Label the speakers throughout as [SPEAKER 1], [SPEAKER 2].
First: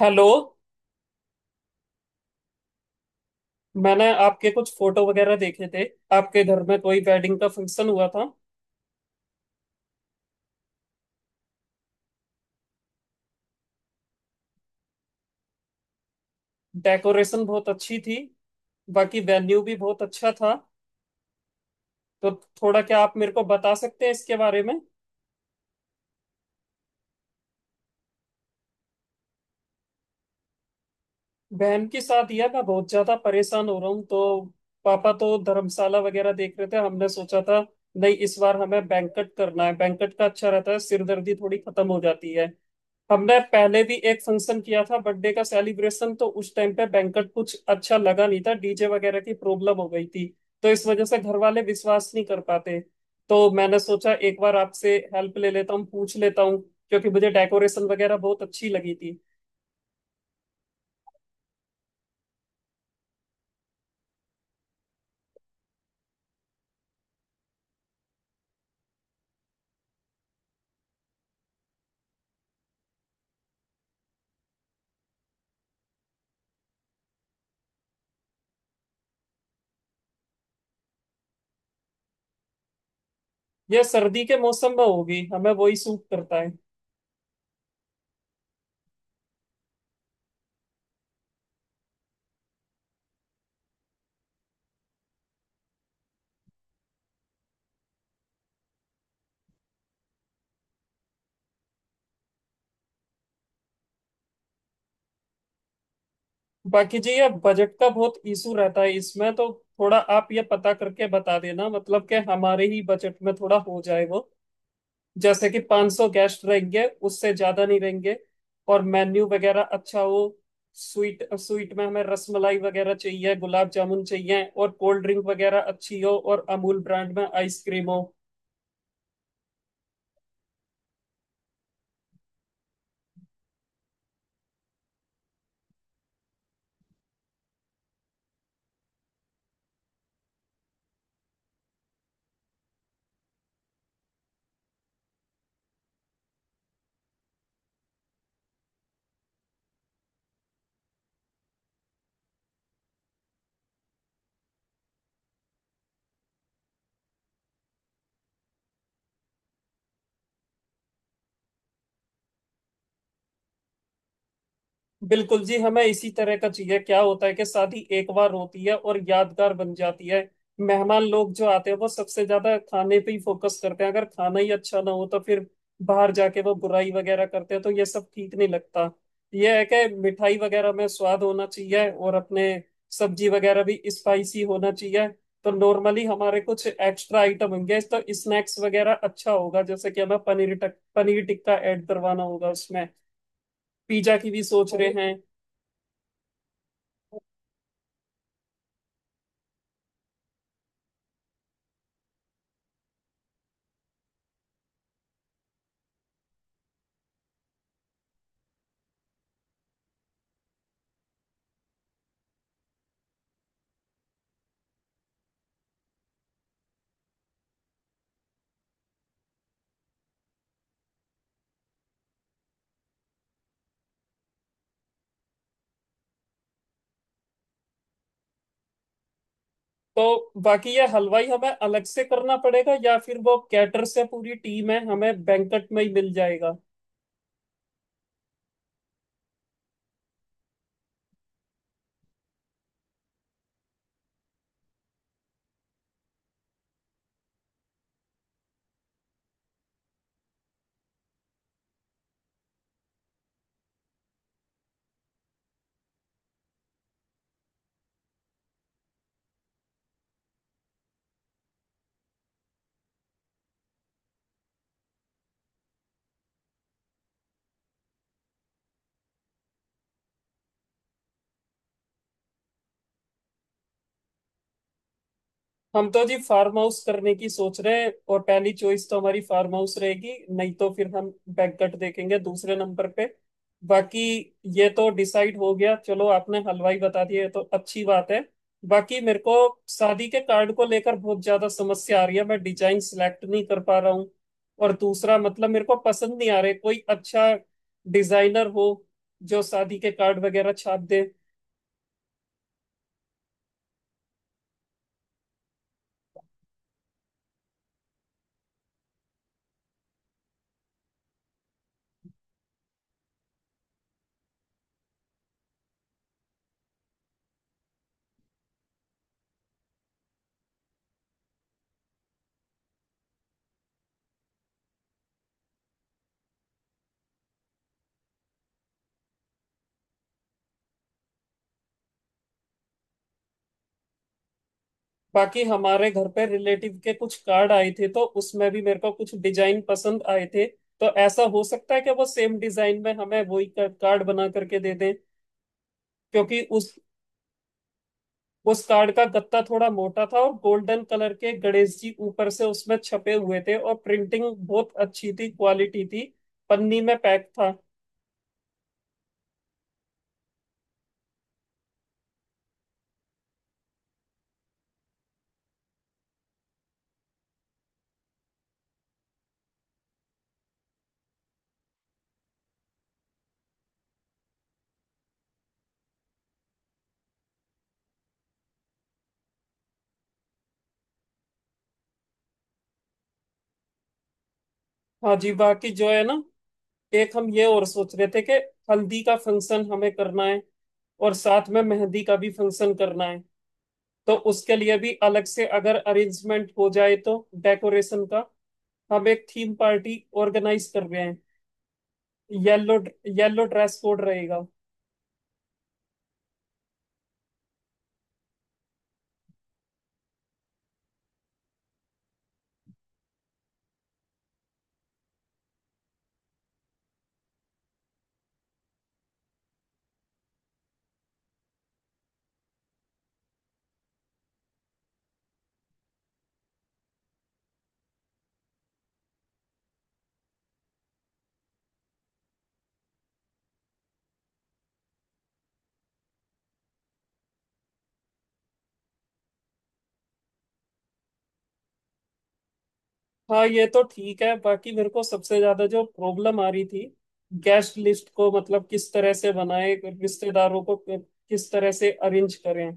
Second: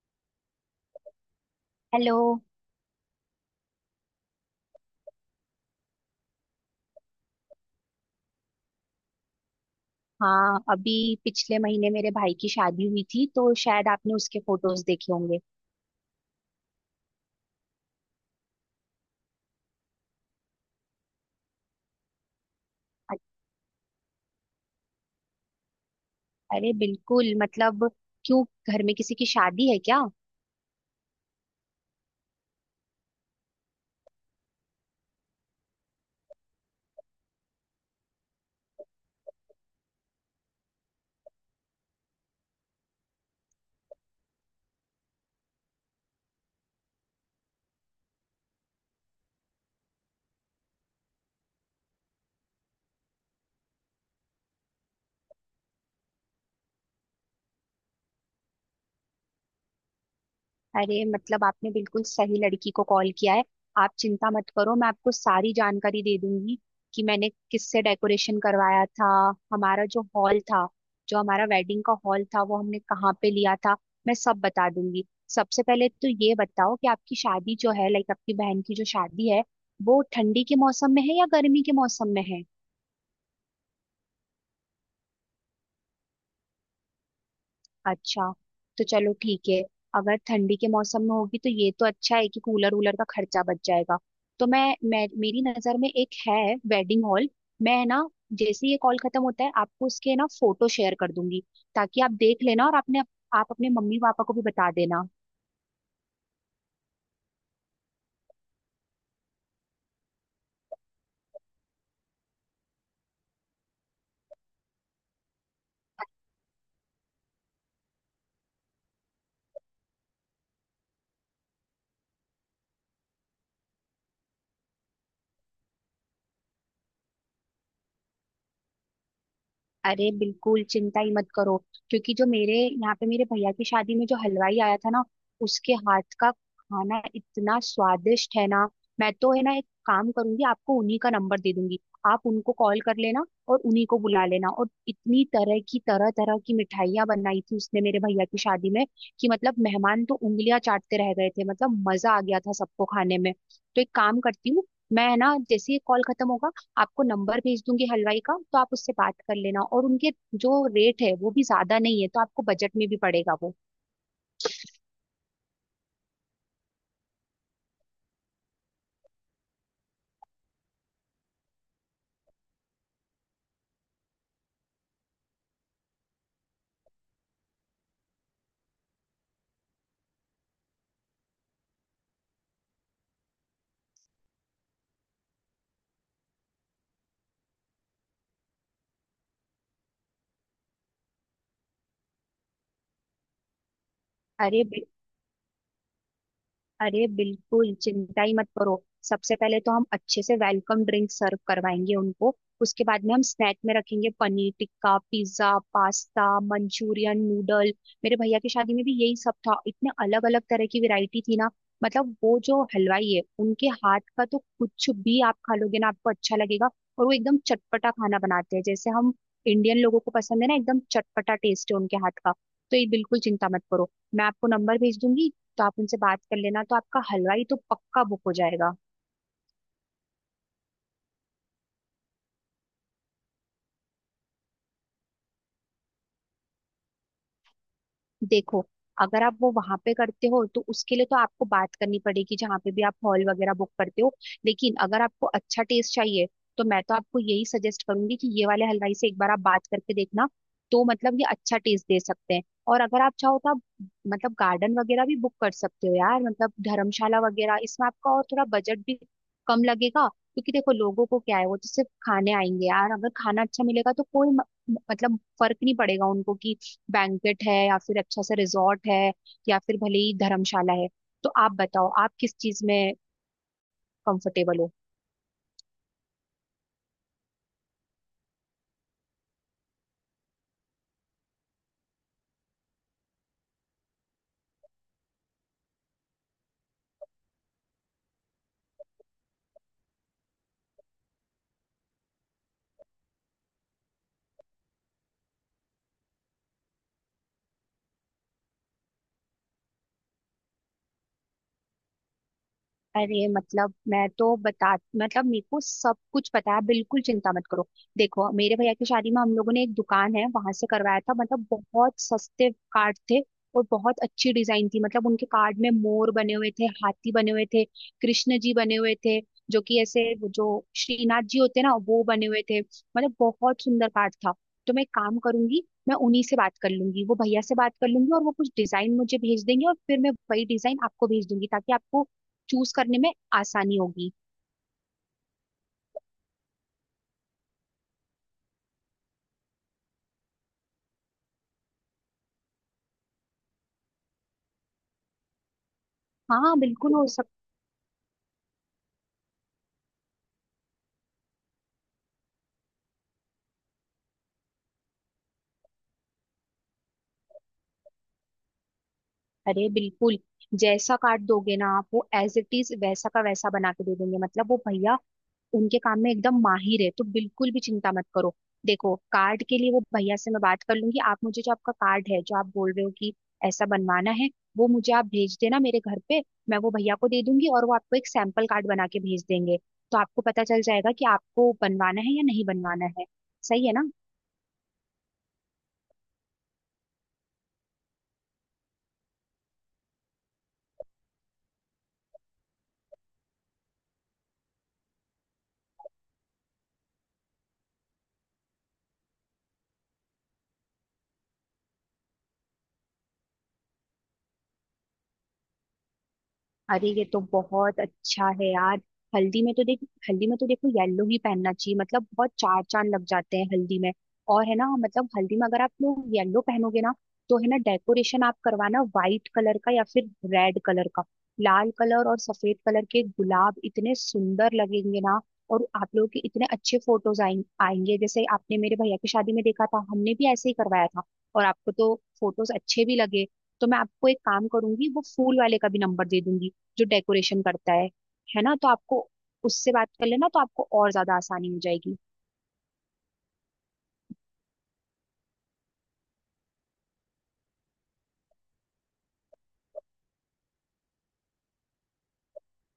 [SPEAKER 1] Hello.
[SPEAKER 2] Hello.
[SPEAKER 1] मैंने आपके कुछ फोटो वगैरह देखे थे। आपके घर में कोई वेडिंग का फंक्शन हुआ था।
[SPEAKER 2] हाँ, अभी पिछले महीने मेरे भाई की शादी हुई थी, तो शायद आपने उसके फोटोज देखे होंगे।
[SPEAKER 1] डेकोरेशन बहुत अच्छी थी। बाकी वेन्यू भी बहुत अच्छा था। तो थोड़ा क्या आप
[SPEAKER 2] अ-
[SPEAKER 1] मेरे को बता सकते हैं इसके बारे में।
[SPEAKER 2] अरे बिल्कुल, मतलब क्यों, घर में किसी की शादी है क्या?
[SPEAKER 1] बहन की शादी है। मैं बहुत ज्यादा परेशान हो रहा हूँ। तो पापा तो धर्मशाला वगैरह देख रहे थे। हमने सोचा था नहीं, इस बार हमें बैंकट करना है। बैंकट का अच्छा रहता है, सिरदर्दी थोड़ी खत्म हो जाती है। हमने पहले भी एक फंक्शन किया था बर्थडे का सेलिब्रेशन, तो उस टाइम पे बैंकट कुछ अच्छा लगा नहीं था, डीजे वगैरह की प्रॉब्लम हो गई थी। तो इस वजह से घर वाले विश्वास नहीं कर पाते। तो मैंने सोचा एक बार आपसे हेल्प ले लेता हूँ, पूछ लेता हूँ, क्योंकि मुझे डेकोरेशन वगैरह बहुत अच्छी लगी थी।
[SPEAKER 2] अरे मतलब आपने बिल्कुल सही लड़की को कॉल किया है। आप चिंता मत करो, मैं आपको सारी जानकारी दे दूंगी कि मैंने किससे डेकोरेशन करवाया था। हमारा जो हॉल था, जो हमारा वेडिंग का हॉल था, वो हमने कहाँ पे लिया था, मैं सब बता दूंगी। सबसे पहले तो ये बताओ कि आपकी शादी जो है, लाइक आपकी बहन की जो शादी है, वो ठंडी के मौसम में है या गर्मी के मौसम में है?
[SPEAKER 1] यह सर्दी के मौसम में होगी, हमें वही सूट करता है।
[SPEAKER 2] अच्छा, तो चलो ठीक है। अगर ठंडी के मौसम में होगी तो ये तो अच्छा है कि कूलर वूलर का खर्चा बच जाएगा। तो मैं मेरी नज़र में एक है वेडिंग हॉल। मैं ना जैसे ही ये कॉल खत्म होता है आपको उसके ना फोटो शेयर कर दूंगी, ताकि आप देख लेना और आपने आप अपने मम्मी पापा को भी बता देना।
[SPEAKER 1] बाकी जी, यह बजट का बहुत इशू रहता है इसमें। तो थोड़ा आप ये पता करके बता देना, मतलब कि हमारे ही बजट में थोड़ा हो जाए वो। जैसे कि 500 गेस्ट रहेंगे, उससे ज्यादा नहीं रहेंगे। और मेन्यू वगैरह अच्छा हो। स्वीट स्वीट में हमें रसमलाई वगैरह चाहिए, गुलाब जामुन चाहिए, और कोल्ड ड्रिंक वगैरह अच्छी हो, और अमूल ब्रांड में आइसक्रीम हो।
[SPEAKER 2] अरे बिल्कुल चिंता ही मत करो, क्योंकि जो मेरे यहाँ पे मेरे भैया की शादी में जो हलवाई आया था ना, उसके हाथ का खाना इतना स्वादिष्ट है ना, मैं तो है ना एक काम करूंगी, आपको उन्हीं का नंबर दे दूंगी। आप उनको कॉल कर लेना और उन्हीं को बुला लेना। और इतनी तरह तरह की मिठाइयाँ बनाई थी उसने मेरे भैया की शादी में, कि मतलब मेहमान तो उंगलियां चाटते रह गए थे, मतलब मजा आ गया था सबको खाने में। तो एक काम करती हूँ, मैं है ना जैसे ही कॉल खत्म होगा, आपको नंबर भेज दूंगी हलवाई का। तो आप उससे बात कर लेना, और उनके जो रेट है वो भी ज्यादा नहीं है, तो आपको बजट में भी पड़ेगा वो।
[SPEAKER 1] बिल्कुल जी, हमें इसी तरह का चाहिए। क्या होता है कि शादी एक बार होती है और यादगार बन जाती है। मेहमान लोग जो आते हैं वो सबसे ज्यादा खाने पे ही फोकस करते हैं। अगर खाना ही अच्छा ना हो तो फिर बाहर जाके वो बुराई वगैरह करते हैं, तो ये सब ठीक नहीं लगता। ये है कि मिठाई वगैरह में स्वाद होना चाहिए और अपने सब्जी वगैरह भी स्पाइसी होना चाहिए। तो नॉर्मली हमारे कुछ एक्स्ट्रा आइटम होंगे तो स्नैक्स वगैरह अच्छा होगा, जैसे कि हमें पनीर टिक्का ऐड करवाना होगा उसमें। पिज्जा की भी
[SPEAKER 2] अरे
[SPEAKER 1] सोच रहे हैं।
[SPEAKER 2] अरे बिल्कुल चिंता ही मत करो। सबसे पहले तो हम अच्छे से वेलकम ड्रिंक सर्व करवाएंगे उनको। उसके बाद में हम स्नैक में रखेंगे paneer tikka, pizza, pasta, Manchurian, noodle. मेरे भैया की शादी में भी यही सब था, इतने अलग अलग तरह की वैरायटी थी ना। मतलब वो जो हलवाई है उनके हाथ का तो कुछ भी आप खा लोगे ना, आपको अच्छा लगेगा। और वो एकदम चटपटा खाना बनाते हैं, जैसे हम इंडियन लोगों को पसंद है ना, एकदम चटपटा टेस्ट है उनके हाथ का। तो ये बिल्कुल चिंता मत करो, मैं आपको नंबर भेज दूंगी, तो आप उनसे बात कर लेना, तो आपका हलवाई तो पक्का बुक हो जाएगा।
[SPEAKER 1] तो बाकी ये हलवाई हमें अलग से करना पड़ेगा या फिर वो कैटर से पूरी टीम है, हमें बैंकट में ही मिल जाएगा।
[SPEAKER 2] देखो, अगर आप वो वहां पे करते हो तो उसके लिए तो आपको बात करनी पड़ेगी जहाँ पे भी आप हॉल वगैरह बुक करते हो। लेकिन अगर आपको अच्छा टेस्ट चाहिए, तो मैं तो आपको यही सजेस्ट करूंगी कि ये वाले हलवाई से एक बार आप बात करके देखना। तो मतलब ये अच्छा टेस्ट दे सकते हैं। और अगर आप चाहो तो आप, मतलब गार्डन वगैरह भी बुक कर सकते हो यार, मतलब धर्मशाला वगैरह, इसमें आपका और थोड़ा बजट भी कम लगेगा। क्योंकि देखो लोगों को क्या है, वो तो सिर्फ खाने आएंगे यार, अगर खाना अच्छा मिलेगा तो कोई मतलब फर्क नहीं पड़ेगा उनको कि बैंकेट है या फिर अच्छा सा रिजॉर्ट है या फिर भले ही धर्मशाला है। तो आप बताओ आप किस चीज में कंफर्टेबल हो।
[SPEAKER 1] हम तो जी फार्म हाउस करने की सोच रहे हैं, और पहली चॉइस तो हमारी फार्म हाउस रहेगी, नहीं तो फिर हम बैकगट देखेंगे दूसरे नंबर पे। बाकी ये तो डिसाइड हो गया, चलो आपने हलवाई बता दिया, ये तो अच्छी बात है। बाकी मेरे को शादी के कार्ड को लेकर बहुत ज्यादा समस्या आ रही है, मैं डिजाइन सिलेक्ट नहीं कर पा रहा हूँ। और दूसरा मतलब मेरे को पसंद नहीं आ रहे। कोई अच्छा डिजाइनर हो जो शादी के कार्ड वगैरह छाप दे।
[SPEAKER 2] अरे मतलब मैं तो बता मतलब मेरे को सब कुछ पता है, बिल्कुल चिंता मत करो। देखो मेरे भैया की शादी में हम लोगों ने एक दुकान है वहां से करवाया था, मतलब बहुत सस्ते कार्ड थे और बहुत अच्छी डिजाइन थी। मतलब उनके कार्ड में मोर बने हुए थे, हाथी बने हुए थे, कृष्ण जी बने हुए थे, जो कि ऐसे वो जो श्रीनाथ जी होते हैं ना, वो बने हुए थे, मतलब बहुत सुंदर कार्ड था। तो मैं एक काम करूंगी, मैं उन्हीं से बात कर लूंगी, वो भैया से बात कर लूंगी, और वो कुछ डिजाइन मुझे भेज देंगे, और फिर मैं वही डिजाइन आपको भेज दूंगी ताकि आपको चूज करने में आसानी होगी।
[SPEAKER 1] बाकी हमारे घर पे रिलेटिव के कुछ कार्ड आए थे, तो उसमें भी मेरे को कुछ डिजाइन पसंद आए थे। तो ऐसा हो सकता है कि वो सेम डिजाइन में हमें वही कार्ड बना करके दे दें। क्योंकि
[SPEAKER 2] हाँ
[SPEAKER 1] उस
[SPEAKER 2] बिल्कुल हो सकता।
[SPEAKER 1] उस कार्ड का गत्ता थोड़ा मोटा था, और गोल्डन कलर के गणेश जी ऊपर से उसमें छपे हुए थे, और प्रिंटिंग बहुत अच्छी थी, क्वालिटी थी। पन्नी में पैक था।
[SPEAKER 2] अरे बिल्कुल, जैसा काट दोगे ना आप, वो एज इट इज वैसा का वैसा बना के दे देंगे। मतलब वो भैया उनके काम में एकदम माहिर है, तो बिल्कुल भी चिंता मत करो। देखो कार्ड के लिए वो भैया से मैं बात कर लूंगी। आप मुझे जो आपका कार्ड है, जो आप बोल रहे हो कि ऐसा बनवाना है, वो मुझे आप भेज देना मेरे घर पे। मैं वो भैया को दे दूंगी और वो आपको एक सैंपल कार्ड बना के भेज देंगे। तो आपको पता चल जाएगा कि आपको बनवाना है या नहीं बनवाना है। सही है ना?
[SPEAKER 1] हाँ जी। बाकी जो है ना, एक हम ये और सोच रहे थे कि हल्दी का फंक्शन हमें करना है, और साथ में मेहंदी का भी फंक्शन करना है। तो उसके लिए भी अलग से अगर अरेंजमेंट हो जाए, तो डेकोरेशन का हम एक थीम पार्टी ऑर्गेनाइज कर रहे हैं। येलो। येलो ड्रेस कोड रहेगा।
[SPEAKER 2] अरे ये तो बहुत अच्छा है यार। हल्दी में तो देख हल्दी में तो देखो, येलो ही पहनना चाहिए, मतलब बहुत चार चांद लग जाते हैं हल्दी में। और है ना मतलब हल्दी में अगर आप लोग येलो पहनोगे ना, तो है ना डेकोरेशन आप करवाना व्हाइट कलर का या फिर रेड कलर का। लाल कलर और सफेद कलर के गुलाब इतने सुंदर लगेंगे ना, और आप लोगों के इतने अच्छे आएंगे, जैसे आपने मेरे भैया की शादी में देखा था, हमने भी ऐसे ही करवाया था, और आपको तो फोटोज अच्छे भी लगे। तो मैं आपको एक काम करूंगी, वो फूल वाले का भी नंबर दे दूंगी जो डेकोरेशन करता है ना। तो आपको उससे बात कर लेना, तो आपको और ज्यादा आसानी हो जाएगी।
[SPEAKER 1] हाँ ये तो ठीक है। बाकी मेरे को सबसे ज्यादा जो प्रॉब्लम आ रही थी, गेस्ट लिस्ट को मतलब किस तरह से बनाए, रिश्तेदारों को किस तरह से अरेंज करें,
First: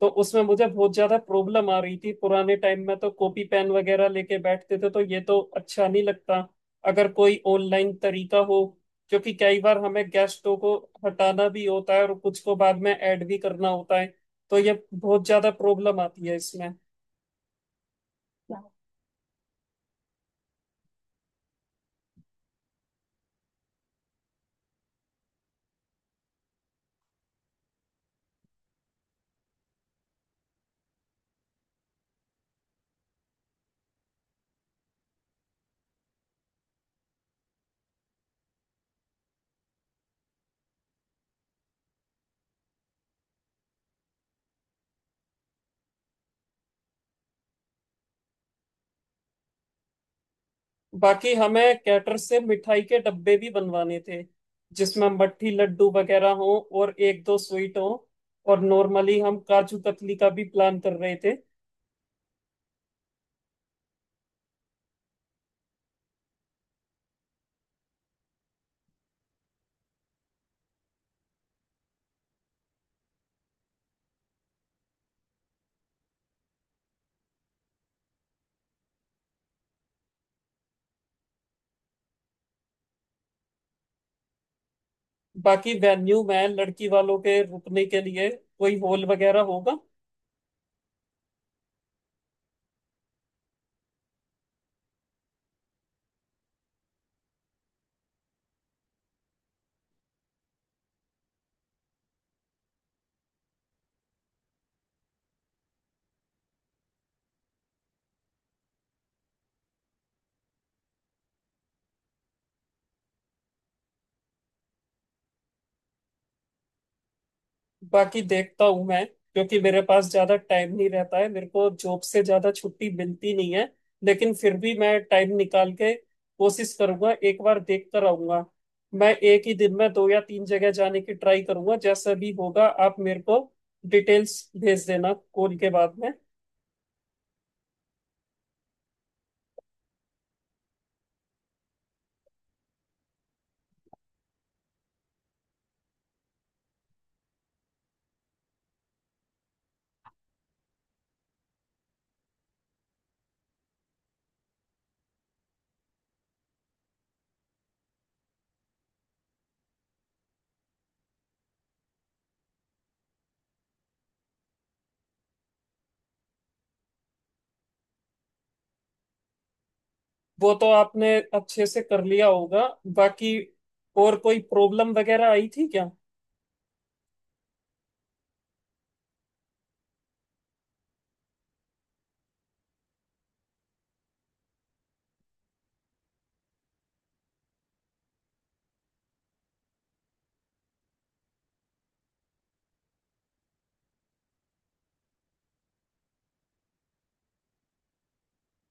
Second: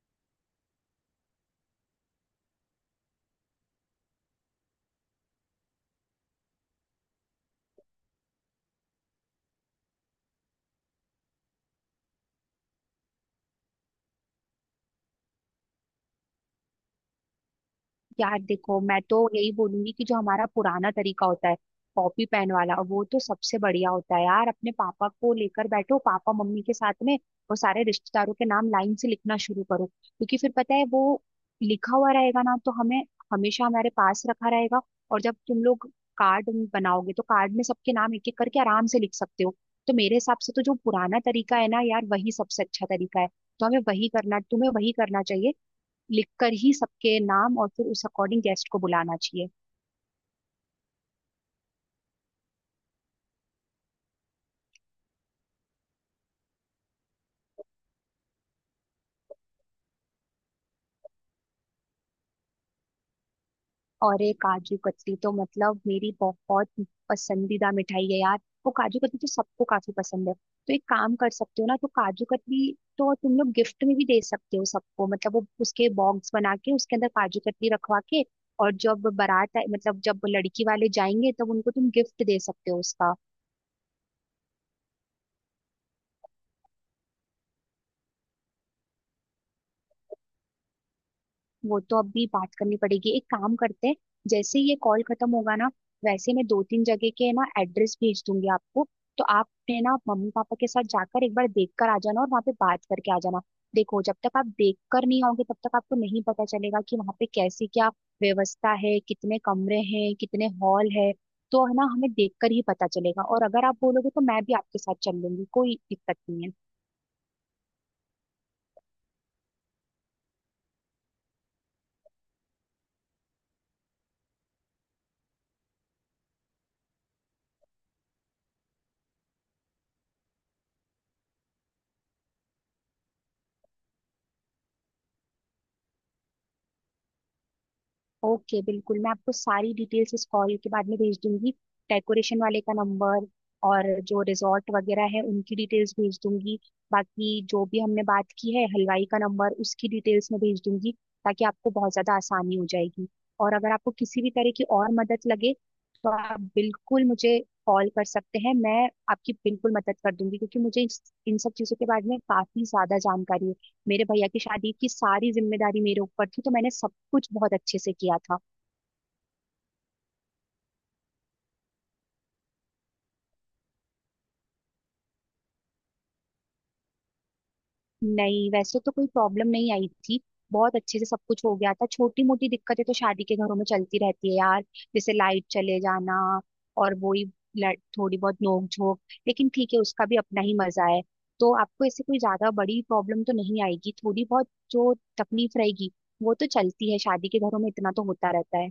[SPEAKER 1] तो उसमें मुझे बहुत ज्यादा प्रॉब्लम आ रही थी। पुराने टाइम में तो कॉपी पेन वगैरह लेके बैठते थे, तो ये तो अच्छा नहीं लगता। अगर कोई ऑनलाइन तरीका हो, क्योंकि कई बार हमें गेस्टों को हटाना भी होता है और कुछ को बाद में ऐड भी करना होता है। तो ये बहुत ज्यादा प्रॉब्लम आती है इसमें।
[SPEAKER 2] यार देखो मैं तो यही बोलूंगी कि जो हमारा पुराना तरीका होता है, कॉपी पेन वाला, वो तो सबसे बढ़िया होता है यार। अपने पापा को लेकर बैठो, पापा मम्मी के साथ में, और सारे रिश्तेदारों के नाम लाइन से लिखना शुरू करो। क्योंकि फिर पता है वो लिखा हुआ रहेगा ना, तो हमें हमेशा हमारे पास रखा रहेगा। और जब तुम लोग कार्ड बनाओगे, तो कार्ड में सबके नाम एक एक करके आराम से लिख सकते हो। तो मेरे हिसाब से तो जो पुराना तरीका है ना यार, वही सबसे अच्छा तरीका है। तो हमें वही करना तुम्हें वही करना चाहिए, लिखकर ही सबके नाम, और फिर उस अकॉर्डिंग गेस्ट को बुलाना चाहिए।
[SPEAKER 1] बाकी हमें कैटर से मिठाई के डब्बे भी बनवाने थे, जिसमें मट्ठी लड्डू वगैरह हो और एक दो स्वीट हो, और नॉर्मली हम काजू कतली का भी प्लान कर रहे थे।
[SPEAKER 2] और एक, काजू कतली तो मतलब मेरी बहुत पसंदीदा मिठाई है यार, वो काजू कतली तो सबको काफी पसंद है। तो एक काम कर सकते हो ना, तो काजू कतली तो तुम लोग गिफ्ट में भी दे सकते हो सबको, मतलब वो उसके बॉक्स बना के उसके अंदर काजू कतली रखवा के। और जब मतलब जब लड़की वाले जाएंगे तब उनको तुम गिफ्ट दे सकते हो उसका।
[SPEAKER 1] बाकी वेन्यू में लड़की वालों के रुकने के लिए कोई हॉल वगैरह होगा?
[SPEAKER 2] वो तो अभी बात करनी पड़ेगी, एक काम करते हैं, जैसे ही ये कॉल खत्म होगा ना, वैसे मैं दो तीन जगह के ना एड्रेस भेज दूंगी आपको। तो आप है ना मम्मी पापा के साथ जाकर एक बार देख कर आ जाना और वहाँ पे बात करके आ जाना। देखो जब तक आप देख कर नहीं आओगे, तब तक आपको नहीं पता चलेगा कि वहाँ पे कैसी क्या व्यवस्था है, कितने कमरे हैं, कितने हॉल है। तो है ना हमें देख कर ही पता चलेगा। और अगर आप बोलोगे तो मैं भी आपके साथ चल लूंगी, कोई दिक्कत नहीं है।
[SPEAKER 1] बाकी देखता हूँ मैं, क्योंकि मेरे पास ज्यादा टाइम नहीं रहता है, मेरे को जॉब से ज्यादा छुट्टी मिलती नहीं है। लेकिन फिर भी मैं टाइम निकाल के कोशिश करूंगा, एक बार देख कर आऊंगा। मैं एक ही दिन में दो या तीन जगह जाने की ट्राई करूंगा। जैसा भी होगा आप मेरे को डिटेल्स भेज देना कॉल के बाद में।
[SPEAKER 2] ओके, बिल्कुल मैं आपको सारी डिटेल्स इस कॉल के बाद में भेज दूंगी। डेकोरेशन वाले का नंबर, और जो रिजॉर्ट वगैरह है उनकी डिटेल्स भेज दूंगी। बाकी जो भी हमने बात की है, हलवाई का नंबर, उसकी डिटेल्स मैं भेज दूंगी, ताकि आपको बहुत ज़्यादा आसानी हो जाएगी। और अगर आपको किसी भी तरह की और मदद लगे, तो आप बिल्कुल मुझे कॉल कर सकते हैं। मैं आपकी बिल्कुल मदद कर दूंगी, क्योंकि मुझे इन सब चीज़ों के बारे में काफ़ी ज़्यादा जानकारी है। मेरे भैया की शादी की सारी जिम्मेदारी मेरे ऊपर थी, तो मैंने सब कुछ बहुत अच्छे से किया था।
[SPEAKER 1] वो तो आपने अच्छे से कर लिया होगा। बाकी और कोई प्रॉब्लम वगैरह आई थी क्या?
[SPEAKER 2] नहीं, वैसे तो कोई प्रॉब्लम नहीं आई थी, बहुत अच्छे से सब कुछ हो गया था। छोटी मोटी दिक्कतें तो शादी के घरों में चलती रहती है यार, जैसे लाइट चले जाना, और वही थोड़ी बहुत नोक झोंक। लेकिन ठीक है, उसका भी अपना ही मजा है। तो आपको ऐसे कोई ज्यादा बड़ी प्रॉब्लम तो नहीं आएगी, थोड़ी बहुत जो तकलीफ रहेगी वो तो चलती है शादी के घरों में, इतना तो होता रहता है।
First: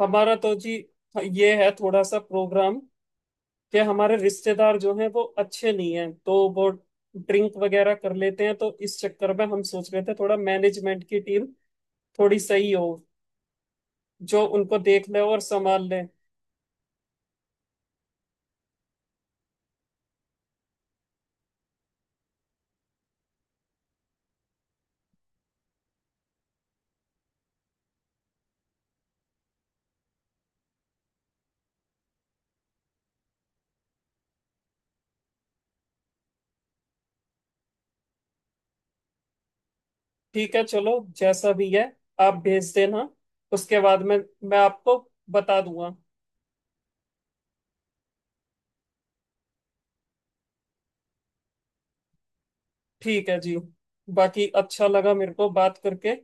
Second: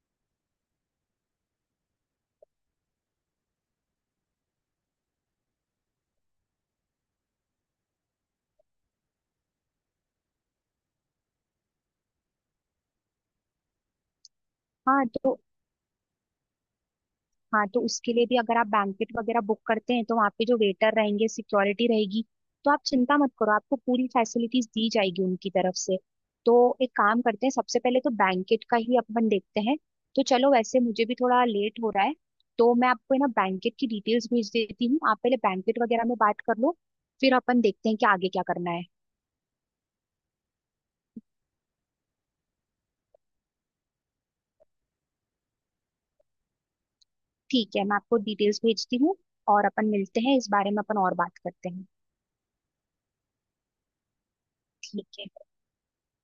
[SPEAKER 1] हमारा तो जी ये है थोड़ा सा प्रोग्राम कि हमारे रिश्तेदार जो हैं वो अच्छे नहीं हैं, तो वो ड्रिंक वगैरह कर लेते हैं। तो इस चक्कर में हम सोच रहे थे थोड़ा मैनेजमेंट की टीम थोड़ी सही हो, जो उनको
[SPEAKER 2] हाँ
[SPEAKER 1] देख ले
[SPEAKER 2] तो
[SPEAKER 1] और संभाल ले।
[SPEAKER 2] हाँ तो उसके लिए भी अगर आप बैंकेट वगैरह बुक करते हैं, तो वहाँ पे जो वेटर रहेंगे, सिक्योरिटी रहेगी, तो आप चिंता मत करो, आपको पूरी फैसिलिटीज दी जाएगी उनकी तरफ से। तो एक काम करते हैं, सबसे पहले तो बैंकेट का ही अपन देखते हैं। तो चलो, वैसे मुझे भी थोड़ा लेट हो रहा है। तो मैं आपको है ना बैंकेट की डिटेल्स भेज देती हूँ, आप पहले बैंकेट वगैरह में बात कर लो, फिर अपन देखते हैं कि आगे क्या करना है।
[SPEAKER 1] ठीक है, चलो, जैसा भी है आप भेज देना, उसके बाद में मैं आपको बता दूंगा।
[SPEAKER 2] ठीक है, मैं आपको डिटेल्स भेजती हूँ, और अपन मिलते हैं, इस बारे में अपन और बात करते हैं।
[SPEAKER 1] ठीक है जी। बाकी अच्छा लगा
[SPEAKER 2] ठीक
[SPEAKER 1] मेरे को
[SPEAKER 2] है।
[SPEAKER 1] बात करके।